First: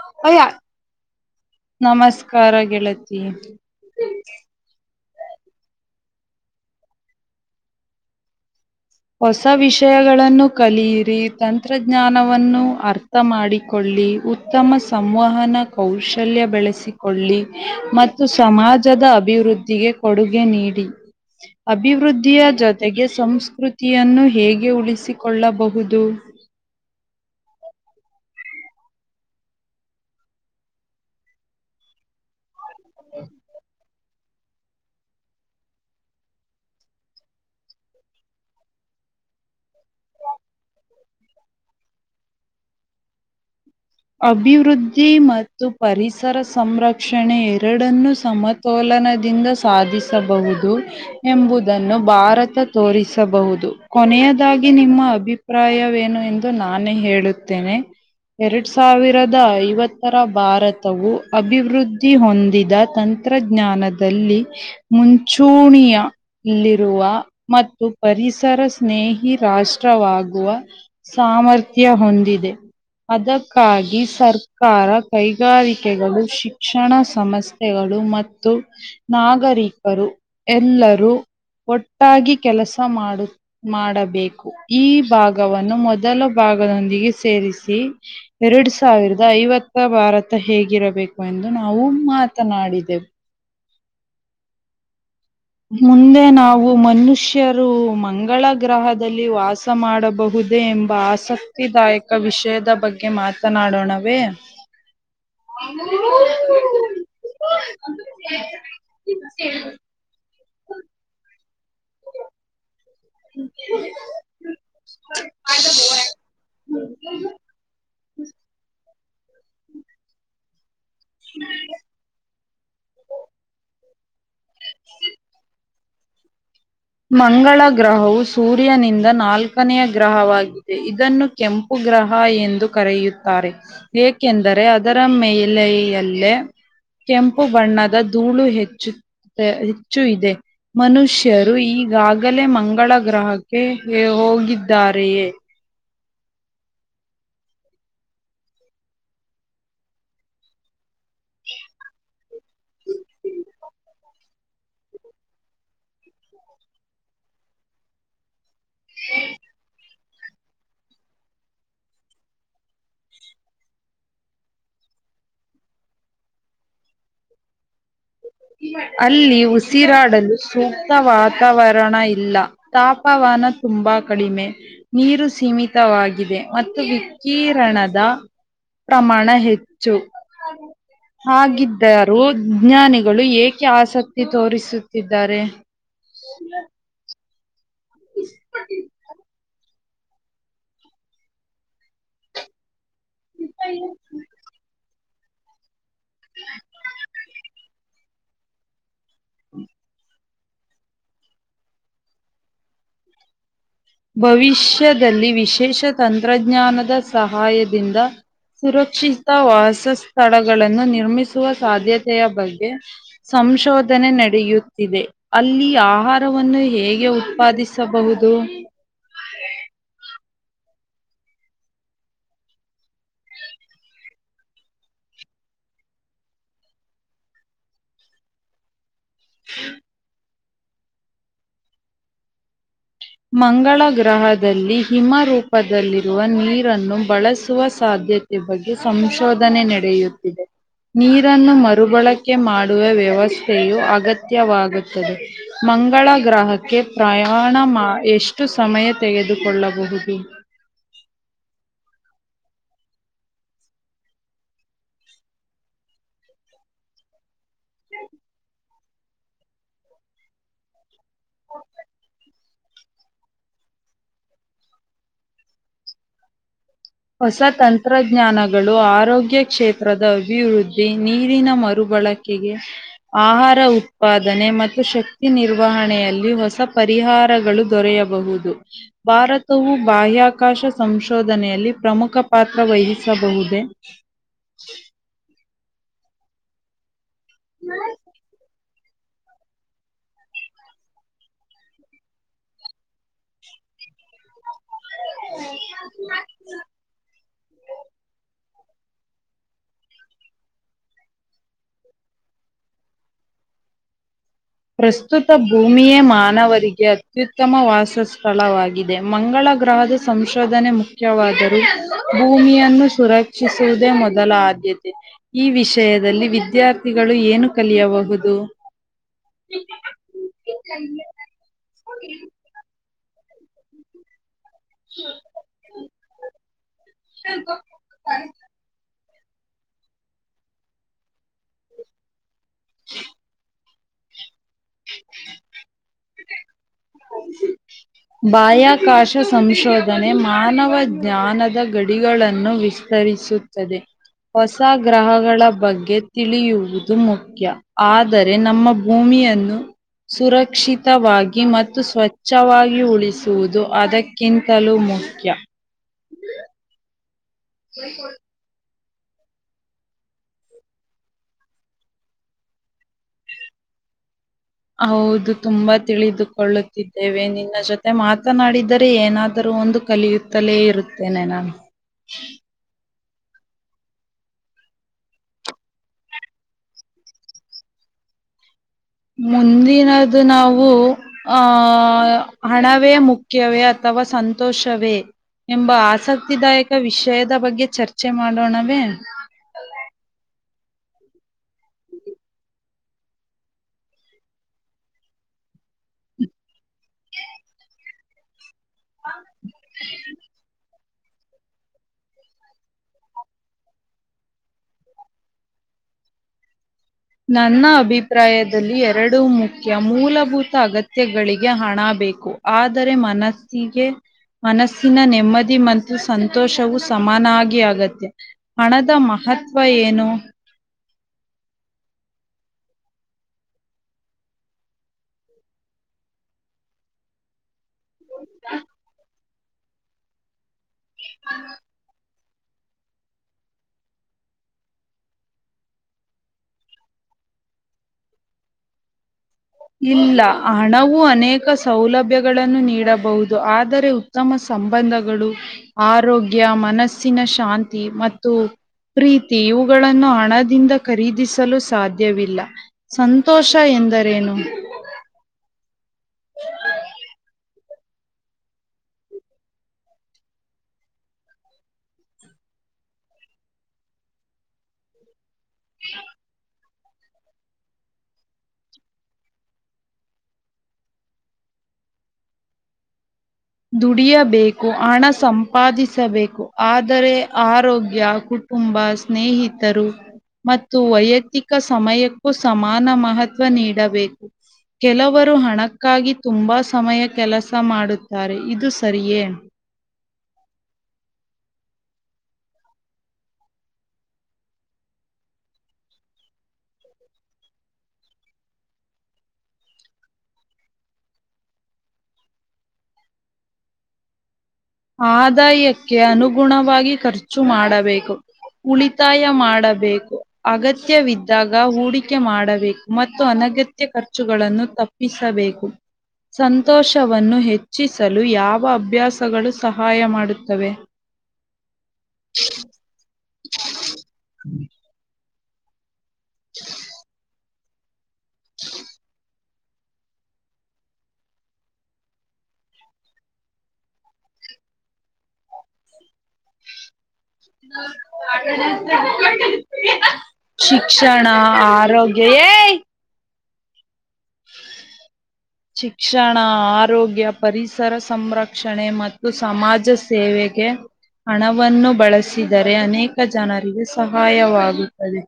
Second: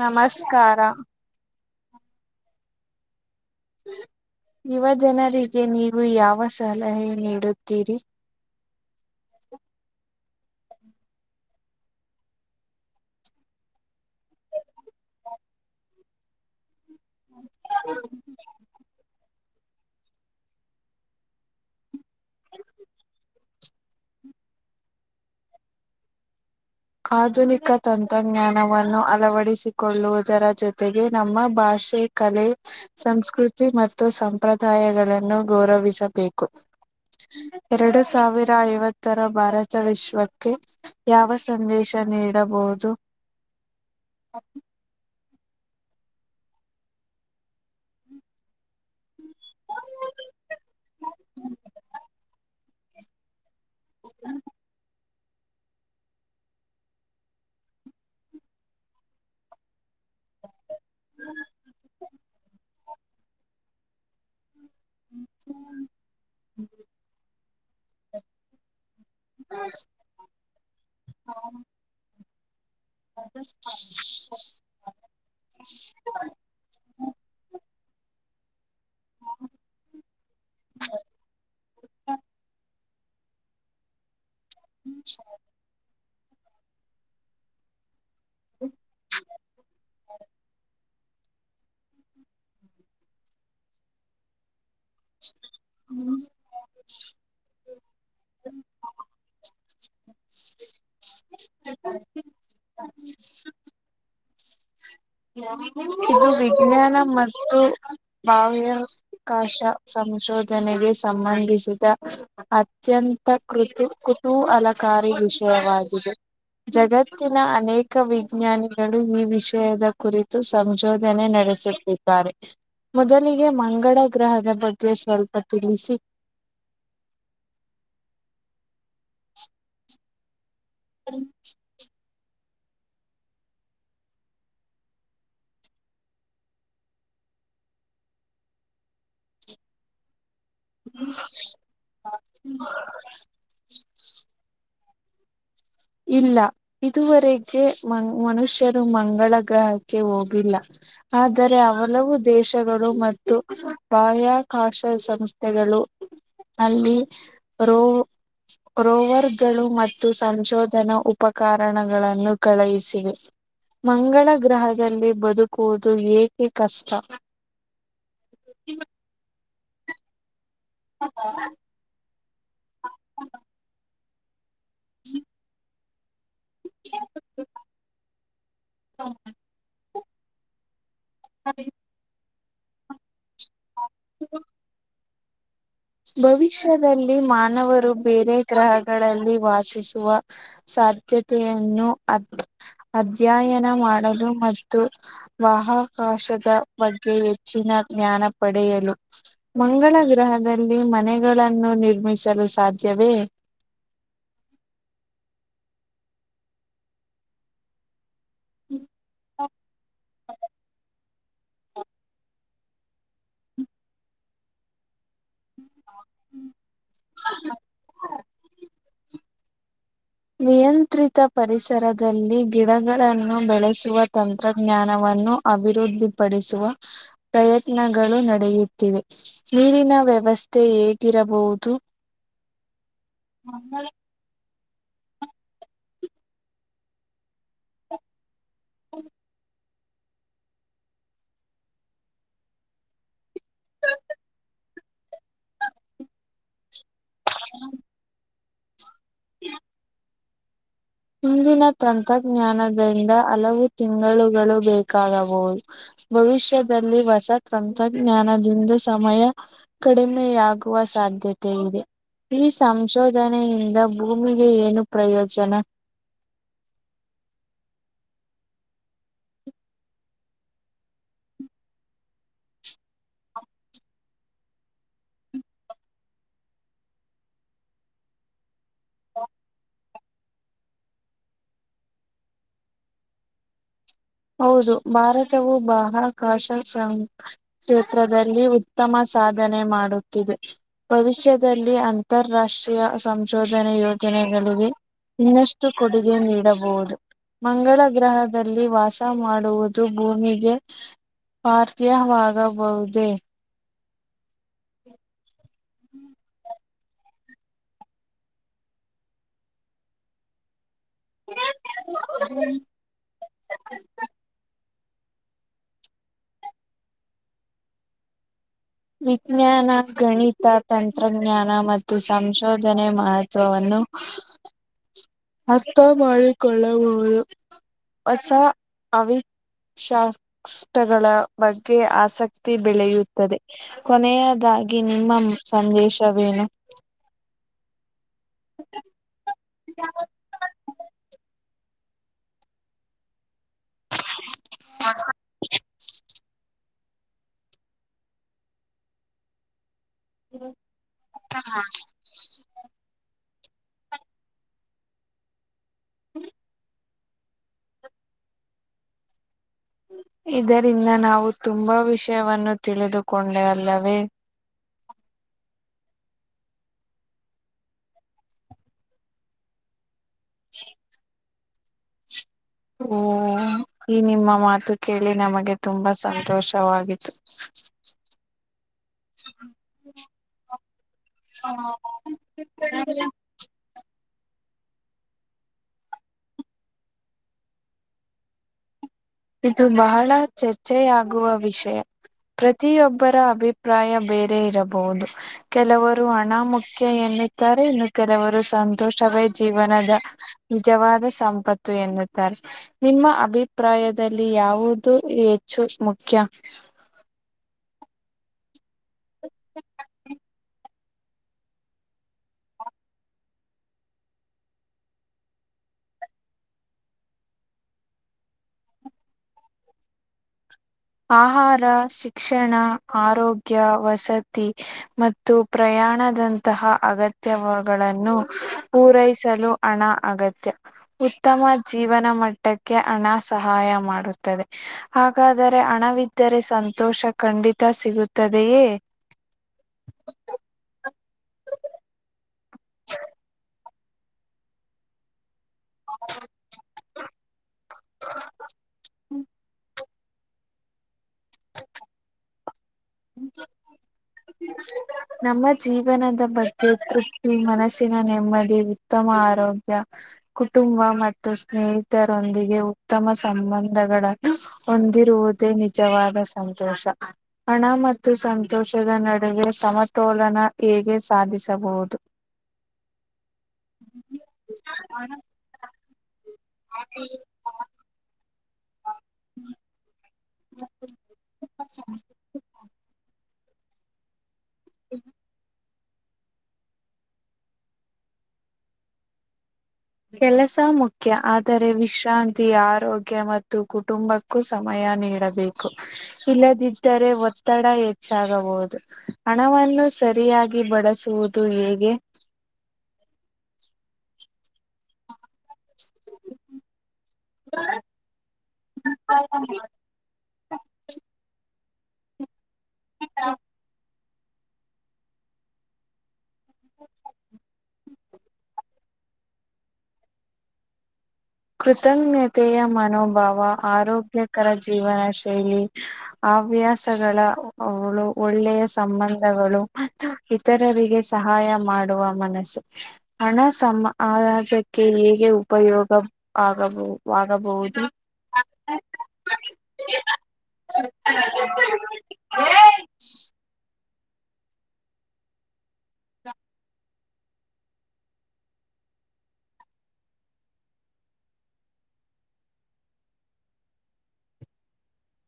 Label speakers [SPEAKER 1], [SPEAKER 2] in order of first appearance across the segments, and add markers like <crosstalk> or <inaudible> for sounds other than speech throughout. [SPEAKER 1] ನಮಸ್ಕಾರ
[SPEAKER 2] ನಮಸ್ಕಾರ ಗೆಳತಿ
[SPEAKER 1] ಯುವ ಜನರಿಗೆ ನೀವು ಯಾವ ಸಲಹೆ ನೀಡುತ್ತೀರಿ
[SPEAKER 2] ಹೊಸ ವಿಷಯಗಳನ್ನು ಕಲಿಯಿರಿ ತಂತ್ರಜ್ಞಾನವನ್ನು ಅರ್ಥ ಮಾಡಿಕೊಳ್ಳಿ ಉತ್ತಮ ಸಂವಹನ ಕೌಶಲ್ಯ ಬೆಳೆಸಿಕೊಳ್ಳಿ ಮತ್ತು ಸಮಾಜದ ಅಭಿವೃದ್ಧಿ ದಿಗೆ ಕೊಡುಗೆ ನೀಡಿ ಅಭಿವೃದ್ಧಿಯ ಜೊತೆಗೆ ಸಂಸ್ಕೃತಿ ತಿಯನ್ನು ಹೇಗೆ ಉಳಿಸಿಕೊಳ್ಳಬಹುದು
[SPEAKER 1] ಆಧುನಿಕ ತಂತ್ರಜ್ಞಾನವನ್ನು ಅಳವಡಿಸಿಕೊಳ್ಳುವುದರ ಜೊತೆಗೆ ನಮ್ಮ ಭಾಷೆ ಷೆ ಕಲೆ ಸಂಸ್ಕೃತಿ ಮತ್ತು ಮತ್ತು ಸಂಪ್ರದಾಯಗಳನ್ನು ಗೌರವಿಸಬೇಕು ಎರಡು ಸಾವಿರ ಐವತ್ತರ ಭಾರತ ವಿಶ್ವಕ್ಕೆ ಯಾವ ಸಂದೇಶ ನೀಡಬಹುದು
[SPEAKER 2] ಅಭಿವೃದ್ಧಿ ಮತ್ತ ಮತ್ತು ಪರಿಸರ ಸಂರಕ್ಷಣೆ ಎರಡನ್ನ ಸಮತೋಲನದಿಂದ ಸಾಧಿಸಬಹುದು ಎಂಬುದನ್ನು ಭಾರತ ತೋರಿಸಬಹುದು ಕೊನೆಯದಾಗಿ ನಿಮ್ಮ ಅಭಿಪ್ರಾಯವೇನು ಎಂದು ನಾನೇ ಹೇಳುತ್ತೇನೆ ಎರಡು ಎರಡ್ ಸಾವಿರದ ಐವತ್ತರ ಭಾರತವು ಅಭಿವೃದ್ಧಿ ಹೊಂದಿದ ತಂತ್ರಜ್ಞ ಜ್ಞಾನದಲ್ಲಿ ಮುಂಚೂಣಿಯಲ್ಲಿರುವ ಮತ್ತು ಪರಿಸರ ಸ್ನೇಹಿ ರಾಷ್ಟ್ರವಾಗುವ ಸಾಮರ್ಥ್ಯ ಹೊಂದಿದೆ ಅದಕ್ಕೆ ಕಾಗಿ ಸರ್ಕಾರ ಕೈಗಾರಿಕೆಗಳು ಶಿಕ್ಷಣ ಸಂಸ್ಥೆ ಗಳು ಮತ್ತು ನಾಗರಿಕರು ಎಲ್ಲರೂ ಒಟ್ಟಾಗಿ ಕೆಲಸ ಮಾಡು ಮಾಡಬೇಕು ಈ ಭಾಗವನ್ನು ಮೊದಲ ಭಾಗದೊಂದಿಗೆ ಸೇರಿಸಿ ಎರಡು ಸಾವಿರದ ಐವತ್ತ ಭಾರತ ಹೇಗಿರಬೇಕು ಎಂದು ನಾವು ಮಾತನಾಡಿದೆೆವು ಮುಂದೆ ನಾವು ಮನುಷ್ಯರು ಮಂಗಳ ಗ್ರಹದಲ್ಲಿ ವಾಸ ಮಾಡಬಹುದು ದೆ ಎಂಬ ಆಸಕ್ತಿದಾಯಕ ವಿಷಯದ ಬಗ್ಗೆ ಮಾತನಾಡೋಣವೇ
[SPEAKER 1] ಇದು ವಿಜ್ಞಾನ ಮತ್ತು ಬಾಹ್ಯಾಕಾಶ ಸಂಶೋಧನೆ ದನೆಗೆ ಸಂಬಂಧಿಸಿದ ಅತ್ಯಂತ ಕೃತು ಕುತೂಹಲಕಾರಿ ವಿಷಯವಾಗಿದೆ ಜಗತ್ತಿನ ಅನೇಕ ವಿಜ್ಞಾನಿಗಳು ಈ ವಿಷಯದ ಕುರಿತು ಸಂಶೋಧನೆ ನಡೆಸುತ್ತಿದ್ದಾರೆ ಮೊದಲಿಗೆ ಮಂಗಳ ಗ್ರಹದ ಬಗ್ಗೆ ಸ್ವಲ್ಪ ತಿಳಿಸಿ
[SPEAKER 2] ಮಂಗಳ ಗ್ರಹವು ಸೂರ್ಯನಿಂದ ನಾಲ್ಕನೆಯ ಗ್ರಹವಾಗಿ ಇದನ್ನು ಕೆಂಪು ಗ್ರಹ ಎಂದು ಕರೆಯುತ್ತಾರೆ ಏಕೆಂದರೆ ಅದರ ಮೇಲೆಯಲ್ಲೇ ಕೆಂಪು ಬಣ್ಣದ ಧೂಳು ಹೆಚ್ಚು ಹೆಚ್ಚು ಇದೆ
[SPEAKER 1] ಹ್ಮ್
[SPEAKER 2] ಮನುಷ್ಯರು ಈಗಾಗಲೇ ಮಂಗಳ ಗ್ರಹಕ್ಕೆ ಹೋಗಿದ್ದಾರೆಯೇ
[SPEAKER 1] ಇಲ್ಲ ಇದುವರೆಗೆ ಮ ಮನುಷ್ಯರು ಮಂಗಳ ಗ್ರಹಕ್ಕೆ ಹೋಗಿಲ್ಲ ಆದರೆ ಹಲವು ದೇಶಗಳು ಮತ್ತು ಬಾಹ್ಯಾಕಾಶ ಸಂಸ್ಥೆಗಳು
[SPEAKER 2] ಹ <unintelligible>
[SPEAKER 1] ಅಲ್ಲಿ ರೋ ರೋವರ್ಗಳು ಮತ್ತು ಸಂಶೋ ನ ಉಪಕಾರಣಗಳನ್ನು ಕಳುಹಿಸಿರಿ ಮಂಗಳ ಗ್ರಹದಲ್ಲಿ ಬದುಕುವುದು ಏಕೆ ಕಷ್ಟ
[SPEAKER 2] ಅಲ್ಲಿ ಉಸಿರಾಡಲು ಸೂಕ್ತ ವಾತಾವರಣ ಇಲ್ಲ ತಾಪವಾನ ತುಂಬಾ ಕಡಿಮೆ ನೀರು ಸೀಮಿತವಾಗಿದೆ ಮತ್ತು ವಿಕಿರಣದ ಪ್ರಮಾಣ ಹೆಚ್ಚು ಹಾಗಿದ್ದರೂಜ್ಞಾನಿಗಳು ಏಕೆ ಆಸಕ್ತಿ ತೋರಿಸುತ್ತಿದ್ದಾರೆ
[SPEAKER 1] ಭವಿಷ್ಯದಲ್ಲಿ ಮಾನವರು ಬೇರೆ ಗ್ರಹಗಳಲ್ಲಿ ವಾಸಿಸ ಸಾಧ್ಯತೆಯನ್ನು ಅ ಅಧ್ಯಯನ ಮಾಡಲು ಮತ್ತು ಬಾಹಾಕಾಶದ ಬಗ್ಗೆ ಹೆಚ್ಚಿನ ಜ್ಞಾನ ಪಡೆಯಲು ಮಂಗಳ ಗ್ರಹದಲ್ಲಿ ಮನೆಗಳನ್ನು ನಿರ್ಮಿಸಲು ಸಾಧ್ಯವೇ
[SPEAKER 2] ಭವಿಷ್ಯದಲ್ಲಿ ವಿಶೇಷ ತಂತ್ರಜ್ಞಾನದ ಸಹಾಯದಿಂದ ಸುರಕ್ಷಿತ ವಾಸ ಸ್ಥಳಗಳನ್ನು ನಿರ್ಮಿಸ ಸಾಧ್ಯತೆಯ ಬಗ್ಗೆ ಸಂಶೋಧನೆ ನಡೆಯುತ್ತಿದೆ ಅಲ್ಲಿ ಆ ಆಹಾರವನ್ನು ಹೇಗೆ ಉತ್ಪಾದಿಸಬಹುದು ಹ್ಮ
[SPEAKER 1] ನಿಯಂತ್ರಿತ ಪರಿಸರದಲ್ಲಿ ಗಿಡಗಳನ್ನು ಬೆಳೆಸುವ ತಂತ್ರಜ್ಞಾನವನ್ನು ಅಭಿವೃದ್ಧಿಪಡಿಸುವ ಪ್ರಯತ್ನಗಳು ನಡೆಯುತ್ತಿವೆ ನೀರಿನ ವ್ಯವಸ್ಥೆ ಹೇಗಿರಬಹುದು
[SPEAKER 2] ಮಂಗಳ ಗ್ರಹದ ಹಿಮರೂಪದಲ್ಲಿರುವ ನೀರನ್ನು ಬಳಸುವ ಸಾಧ್ಯತೆ ಈ ಬಗ್ಗೆ ಸಂಶೋಧನೆ ನಡೆಯುತ್ತಿದೆ ನೀರನ್ನು ಮರುಬಳಕೆ ಮಾಡುವ ವ್ಯವಸ್ಥೆಯು ಅಗತ್ಯವಾಗುತ್ತದೆ ಮಂಗಳ ಗ್ರಹಕ್ಕೆ ಪ್ರಯಾಣ ಮಾ ಎಷ್ಟು ಸಮಯ ತೆಗೆದುಕೊಳ್ಳಬಹುದು
[SPEAKER 1] ಹಿಂದಿನ ತಂತ್ರಜ್ಞಾನದಿಂದ ಹಲವು ತಿಂಗಳುಗಳು ಬೇಕಾಗಬಹುದು ಭವಿಷ್ಯದಲ್ಲಿ ಹೊಸ ತಂತ್ರಜ್ಞಾನದಿಂದ ಸಮಯ ಕಡಿಮೆಯಾಗುವ ಸಾಧ್ಯ ಆದತೆ ಇದೆ ಈ ಸಂಶೋಧನೆಯಿಂದ ಭೂಮಿಗೆ ಏನು ಪ್ರಯೋಜನ
[SPEAKER 2] ಹೊಸ ತಂತ್ರಜ್ಞಾನಗಳು ಆರೋಗ್ಯ ಕ್ಷೇತ್ರದ ಅಭಿವೃದ್ಧಿ ನೀರಿನ ಮರುಗಳು ಬಳಕೆಗೆ ಆಹಾರ ಉತ್ಪಾದನೆ ಮತ್ತು ಶಕ್ತಿ ನಿರ್ವಹಣೆಯಲ್ಲಿ ಹೊಸ ಪರಿ ಪಹಾರಗಳು ದೊರೆಯಬಹುದು ಭಾರತವು ಬಾಹ್ಯಾಕಾಶ ಸಂಶೋಧನೆಯಲ್ಲಿ ಪ್ರಮುಖ ಪಾತ್ರ ವಹಿಸಬಹುದೇ
[SPEAKER 1] ಹೌದು ಭಾರತವು ಬಾಹ್ಯಾಕಾಶ ಸಂ ಕ್ಷೇತ್ರದಲ್ಲಿ ಉತ್ತಮ ಸಾಧನೆ ಮಾಡುತ್ತಿದೆ ಭವಿಷ್ಯದಲ್ಲಿ ಅಂತಾರಾಷ್ಟ್ರೀಯ ಸಂಶೋಧನೆ ಯೋಜನೆಗಳಿಗೆ ಇನ್ನಷ್ಟು ಕೊಡುಗೆ ನೀಡಬಹುದು ಮಂಗಳ ಗ್ರಹದಲ್ಲಿ ವಾಸ ಮಾಡುವುದು ಭೂಮಿಗೆ ಪಾರ್ಥಿ ವಾಗಬಹುದೇ
[SPEAKER 2] ಪ್ರಸ್ತುತ ಭೂಮಿಯೇ ಮಾನವರಿಗೆ ಅತ್ಯುತ್ತಮ ವಾಸ ಸ್ಥಳವಾಗಿದೆ ಮಂಗಳ ಗ್ರಹದ ಸಂಶೋಧನೆ ಮುಕ್ತಿ ಮುಖ್ಯವಾದರೂ ಭೂಮಿಯನ್ನು ಸುರಕ್ಷಿಸುವುದೇ ಮೊದಲ ಆದ್ಯತೆ ಈ ವಿಷಯದಲ್ಲಿ ವಿದ್ಯಾರ್ಥಿಗಳು ಏನು ಕಲಿಯಬಹುದು
[SPEAKER 1] ವಿಜ್ಞಾನ ಗಣಿತ ತಂತ್ರಜ್ಞಾನ ಮತ್ತು ಸಂಶೋಧನೆ ಉಸವವನ್ನು ಅರ್ಥ ಮಾಡಿಕೊಳ್ಳಬಹುದು ಹೊಸ ಅವಿ ಶಾಷ್ಟಗಳ ಬಗ್ಗೆ ಆಸಕ್ತಿ ಬೆಳೆಯುತ್ತದೆ ಕೊನೆಯದಾಗಿ ನಿಮ್ಮ ಸಂದೇಶವೇನು
[SPEAKER 2] ಬಾಹ್ಯಾಕಾಶ ಸಂಶೋಧನೆ ಮಾನವ ಜ್ಞಾನದ ಗಡಿಗಳನ್ನು ವಿಸ್ತರಿಸ ಹೊಸ ಗ್ರಹಗಳ ಬಗ್ಗೆ ತಿಳಿಯುವು ದು ಮುಖ್ಯ ಆದರೆ ನಮ್ಮ ಭೂಮಿಯನ್ನು ಸುರಕ್ಷಿತವಾಗಿ ಮತ್ತು ಸ್ವಚ್ಛವಾಗಿ ಉಳಿಸುವುದು ಅದಕ್ಕಿಂತಲೂ ಮುಖ್ಯ <inaudible> ಹ
[SPEAKER 1] ಇದರಿಂದ ನಾವು ತುಂಬಾ ವಿಷಯವನ್ನು ತಿಳಿದುಕೊಂಡರಲ್ಲವೇ
[SPEAKER 2] ಹೌದು ತುಂಬಾ ತಿಳಿದುಕೊಳ್ಳುತ್ತಿದ್ದೇವೆ ನಿನ್ನ ಜೊತೆ ಮಾತನಾಡಿದರೆ ಏನಾದರೂ ಒಂದು ಕಲಿಯುತ್ತಲೇ ಇರುತ್ತೇನೆ ನಾನು <inaudible>
[SPEAKER 1] ಓ ಈ ನಿಮ್ಮ ಮಾತು ಕೇಳಿ ನಮಗೆ ತುಂಬಾ ಸಂತೋಷವಾಯ್ತು
[SPEAKER 2] ಮುಂದಿನದು ನಾವು ಆಹ ಹಣವೇ ಮುಖ್ಯವೇ ಅಥವಾ ಸಂತ ಸಂತೋಷವೇ ಎಂಬ ಆಸಕ್ತಿದಾಯಕ ವಿಷಯದ ಬಗ್ಗೆ ಚರ್ಚೆ ಮಾಡೋಣವೇ
[SPEAKER 1] ಚರ್ಚೆೆಯಾಗುವ ವಿಷಯ ಪ್ರತಿಯೊಬ್ಬರ ಅಭಿಪ್ರಾಯ ಬೇರೆ ಇರಬಹುದು ಕೆಲವರು ಹಣ ಮುುಖ್ಯ ಎ ಎನ್ನುತ್ತಾರೆ ಇನ್ನು ಕೆಲವರು ಸಂತೋಷವೇ ಜೀವನದ ನಿಜವಾದ ಸಂಪತ್ತು ಎನ್ನುತ್ತಾರೆ ನಿಮ್ಮ ಅಭಿಪ್ರಾಯದ ದಲ್ಲಿ ಯಾವುದು ಹೆಚ್ಚು ಮುಖ್ಯ
[SPEAKER 2] ನನ್ನ ಅಭಿಪ್ರಾಯದಲ್ಲಿ ಎರಡು ಮುಖ್ಯ ಮೂಲಭೂತ ಅಗತ್ಯ ಗಳಿಗೆ ಹಣ ಬೇಕು ಆದರೆ ಮನಸ್ಸಿಗೆ ಮನಸ್ಸಿನ ನೆಮ್ಮದಿ ಮತ್ತು ಸಂತೋಷವು ಸಮಾನ ಆಗಿ ಆಗತೇ ಹಣದ ಮಹ ಮಹತ್ವ ಏನು
[SPEAKER 1] ಆಹಾರ ಶಿಕ್ಷಣ ಆರೋಗ್ಯ ವಸತಿ ಮತ್ತು ಪ್ರಯಾಣ ಪ್ರಯಾಣದಂತಹ ಅಗತ್ಯಗಳನ್ನು ಪೂರೈಸಲು ಹಣ ಅಗತ್ಯ ಉತ್ತಮ ಜೀವನ ಮಟ್ಟಕ್ಕೆ ಹಣ ಸಹಾಯ ಮಾಡುತ್ತದೆ ಹಾಗಾದರೆ ದರೆ ಹಣವಿದ್ದರೆ ಸಂತೋಷ ಖಂಡಿತ ಸಿಗುತ್ತದೆಯೇ
[SPEAKER 2] ಹ್ಮ ಅನೇಕ ಸೌಲಭ್ಯಗಳನ್ನು ನೀಡಬಹುದು ಆದರೆ ಉತ್ತಮ ಸಂಬಂಧಗಳು ಆರೋಗ್ಯ ಮನಸ್ಸಿನ ಶಾಂತಿ ಮತ್ತು ಪ್ರೀತಿ ಇವುಗಳ ನ್ನು ಹಣದಿಂದ ಖರೀದಿಸಲು ಸಾಧ್ಯವಿಲ್ಲ ಸಂತೋಷ ಎಂದರೇನು <inaudible>
[SPEAKER 1] ನಮ್ಮ ಜೀವನದ ಬಗ್ಗೆ ತೃಪ್ತಿ ಮನಸ್ಸಿನ ನೆಮ್ಮದಿ ಉತ್ತಮ ಆರೋಗ್ಯ ಕುಟುಂಬ ಮತ್ತು ಸ್ನೇಹಿತರೊಂದಿಗೆ ಉತ್ತಮ ಸಂಬಂಧಗಳನ್ನು ಹೊಂದಿರುವುದು ನಿಜವಾದ ಸಂತೋಷ ಹಣ ಮತ್ತು ಸಂತೋಷ ಶದ ನಡುವೆ ಸಮತೋಲನ ಹೇಗೆ ಸಾಧಿಸಬಹುದು
[SPEAKER 2] ದುಡಿಯಬೇಕು ಹಣ ಸಂಪಾದಿಸಬೇಕು ಆದರೆ ಆರೋಗ್ಯ ಕುಟುಂಬ ಸ್ನೇಹಿತರು ಮತ್ತು ವೈಯಕ್ತಿಕ ಸಮಯಕ್ಕೂ ಸಮಾನ ಮಹತ್ವ ನೀಡಬೇಕು ಕೆಲವರು ಹಣಕ್ಕಾಗಿ ತುಂಬಾ ಸಮಯ ಕೆಲಸ ಮಾಡುತ್ತ ತ್ತಾರೆ ಇದು ಸರಿಯೇ
[SPEAKER 1] ಕೆಲಸ ಮುಖ್ಯ ಆದರೆ ವಿಶ್ರಾಂತಿ ಆರೋಗ್ಯ ಮತ್ತು ಕುಟುಂಬಕ್ಕೂ ಸಮಯ ನೀಡಬೇಕು ಇಲ್ಲದಿದ್ದರೆ ಒತ್ತಡ ಹೆಚ್ಚಾಗಬಹುದು ಹಣವನ್ನು ಸರಿಯಾಗಿ ಬಳಸುವುದು ಹೇಗೆ
[SPEAKER 2] <inaudible> ಆದಾಯಕ್ಕೆ ಅನುಗುಣವಾಗಿ ಖರ್ಚು ಮಾಡಬೇಕು ಉಳಿತಾಯ ಮಾಡಬೇಕು ಅಗತ್ಯವಿದ್ದಾಗ ಹೂಡಿಕೆ ಮಾಡಬೇಕು ಮತ್ತು ಅನಗತ್ಯ ಖರ್ಚುಗಳನ್ನು ತಪ್ಪಿಸಬೇಕು ಸಂತೋಷವನ್ನು ಹೆಚ್ಚಿಸಲು ಯಾವ ಅಭ್ಯಾಸಗಳು ಸಹಾಯ ಮಾಡುತ್ತವೆ
[SPEAKER 1] ಕೃತಜ್ಞತೆಯ ಮನೋಭಾವ ಆರೋಗ್ಯಕರ ಜೀವನ ಶೈಲಿ ಹವ್ಯಾಸಗಳ ಅವಳು ಒಳ್ಳೆಯ ಸಂಬಂಧಗಳು ಮತ್ತು ಇತರರಿಗೆ ಸಹಾಯ ಮಾಡುವ ಮನಸ್ಸು ಹಣ ಸಮಾಜಕ್ಕೆ ಹೇಗೆ ಉಪಯೋಗ ಆಗಬಹುದು
[SPEAKER 2] <inaudible> ಶಿಕ್ಷಣ ಆರೋಗ್ಯ ಏ <inaudible> ಶಿಕ್ಷಣ ಆರೋಗ್ಯ ಪರಿಸರ ಸಂರಕ್ಷಣೆ ಮತ್ತು ಸಮಾಜ ಸೇವೆ ವೇಗೆ ಹಣವನ್ನು ಬಳಸಿದರೆ ಅನೇಕ ಜನರಿಗೆ ಸಹಾಯವಾಗುತ್ತದೆ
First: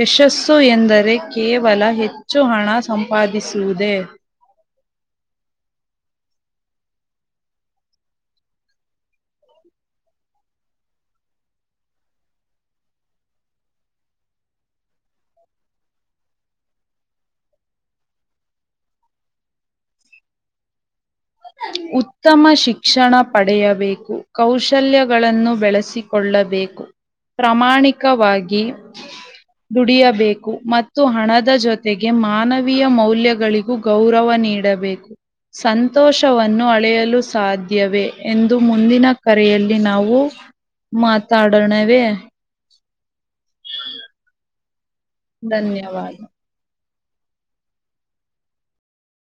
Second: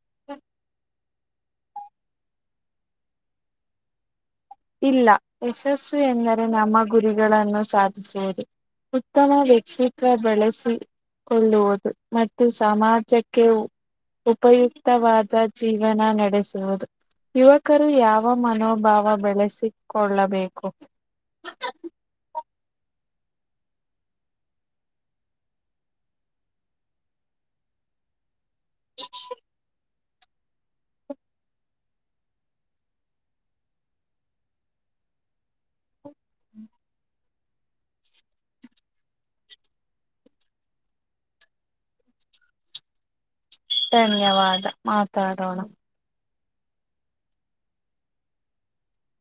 [SPEAKER 2] ಯಶಸ್ಸು ಎಂದರೆ ಕೇವಲ ಹೆಚ್ಚು ಹಣ ಸಂಪಾದಿಸುವುದೇ
[SPEAKER 1] ಇಲ್ಲ ಯಶಸ್ಸು ಎಂದರೆ ನಮ್ಮ ಗುರಿಗಳನ್ನು ಸಾಧಿಸುವುದು ಉತ್ತಮ ವ್ಯಕ್ತಿತ್ವ ಬಳಸಿ ಕೊಳ್ಳುವುದು ಮತ್ತು ಸಮಾಜಕ್ಕೆ ಉಪಯುಕ್ತವಾದ ಜೀವನ ನಡೆಸುವುದು ಯುವಕರು ಯಾವ ಮನೋಭಾವ ಬೆಳೆಸಿಕೊಳ್ಳಬೇಕು
[SPEAKER 2] ಉತ್ತಮ ಶಿಕ್ಷಣ ಪಡೆಯಬೇಕು ಕೌಶಲ್ಯಗಳನ್ನು ಬೆಳೆಸಿಕೊಳ್ಳಬೆ ಕು ಪ್ರಾಮಾಣಿಕವಾಗಿ ದುಡಿಯ ಬೇಕು ಮತ್ತು ಹಣದ ಜೊತೆಗೆ ಮಾನವೀಯ ಮೌಲ್ಯಗಳಿಗೂ ಗೌರವ ನೀಡಬೇಕು ಸಂತೋಷವನ್ನು ಅಳೆಯಲು ಸಾಧ್ಯವೇ ಎಂದು ಮುಂದಿನ ಕರೆಯಲ್ಲಿ ನಾವು ಮಾತಾಡೋಣವೇ
[SPEAKER 1] ಧನ್ಯವಾದ ಮಾತಾಡೋಣ
[SPEAKER 2] ಧನ್ಯವಾದ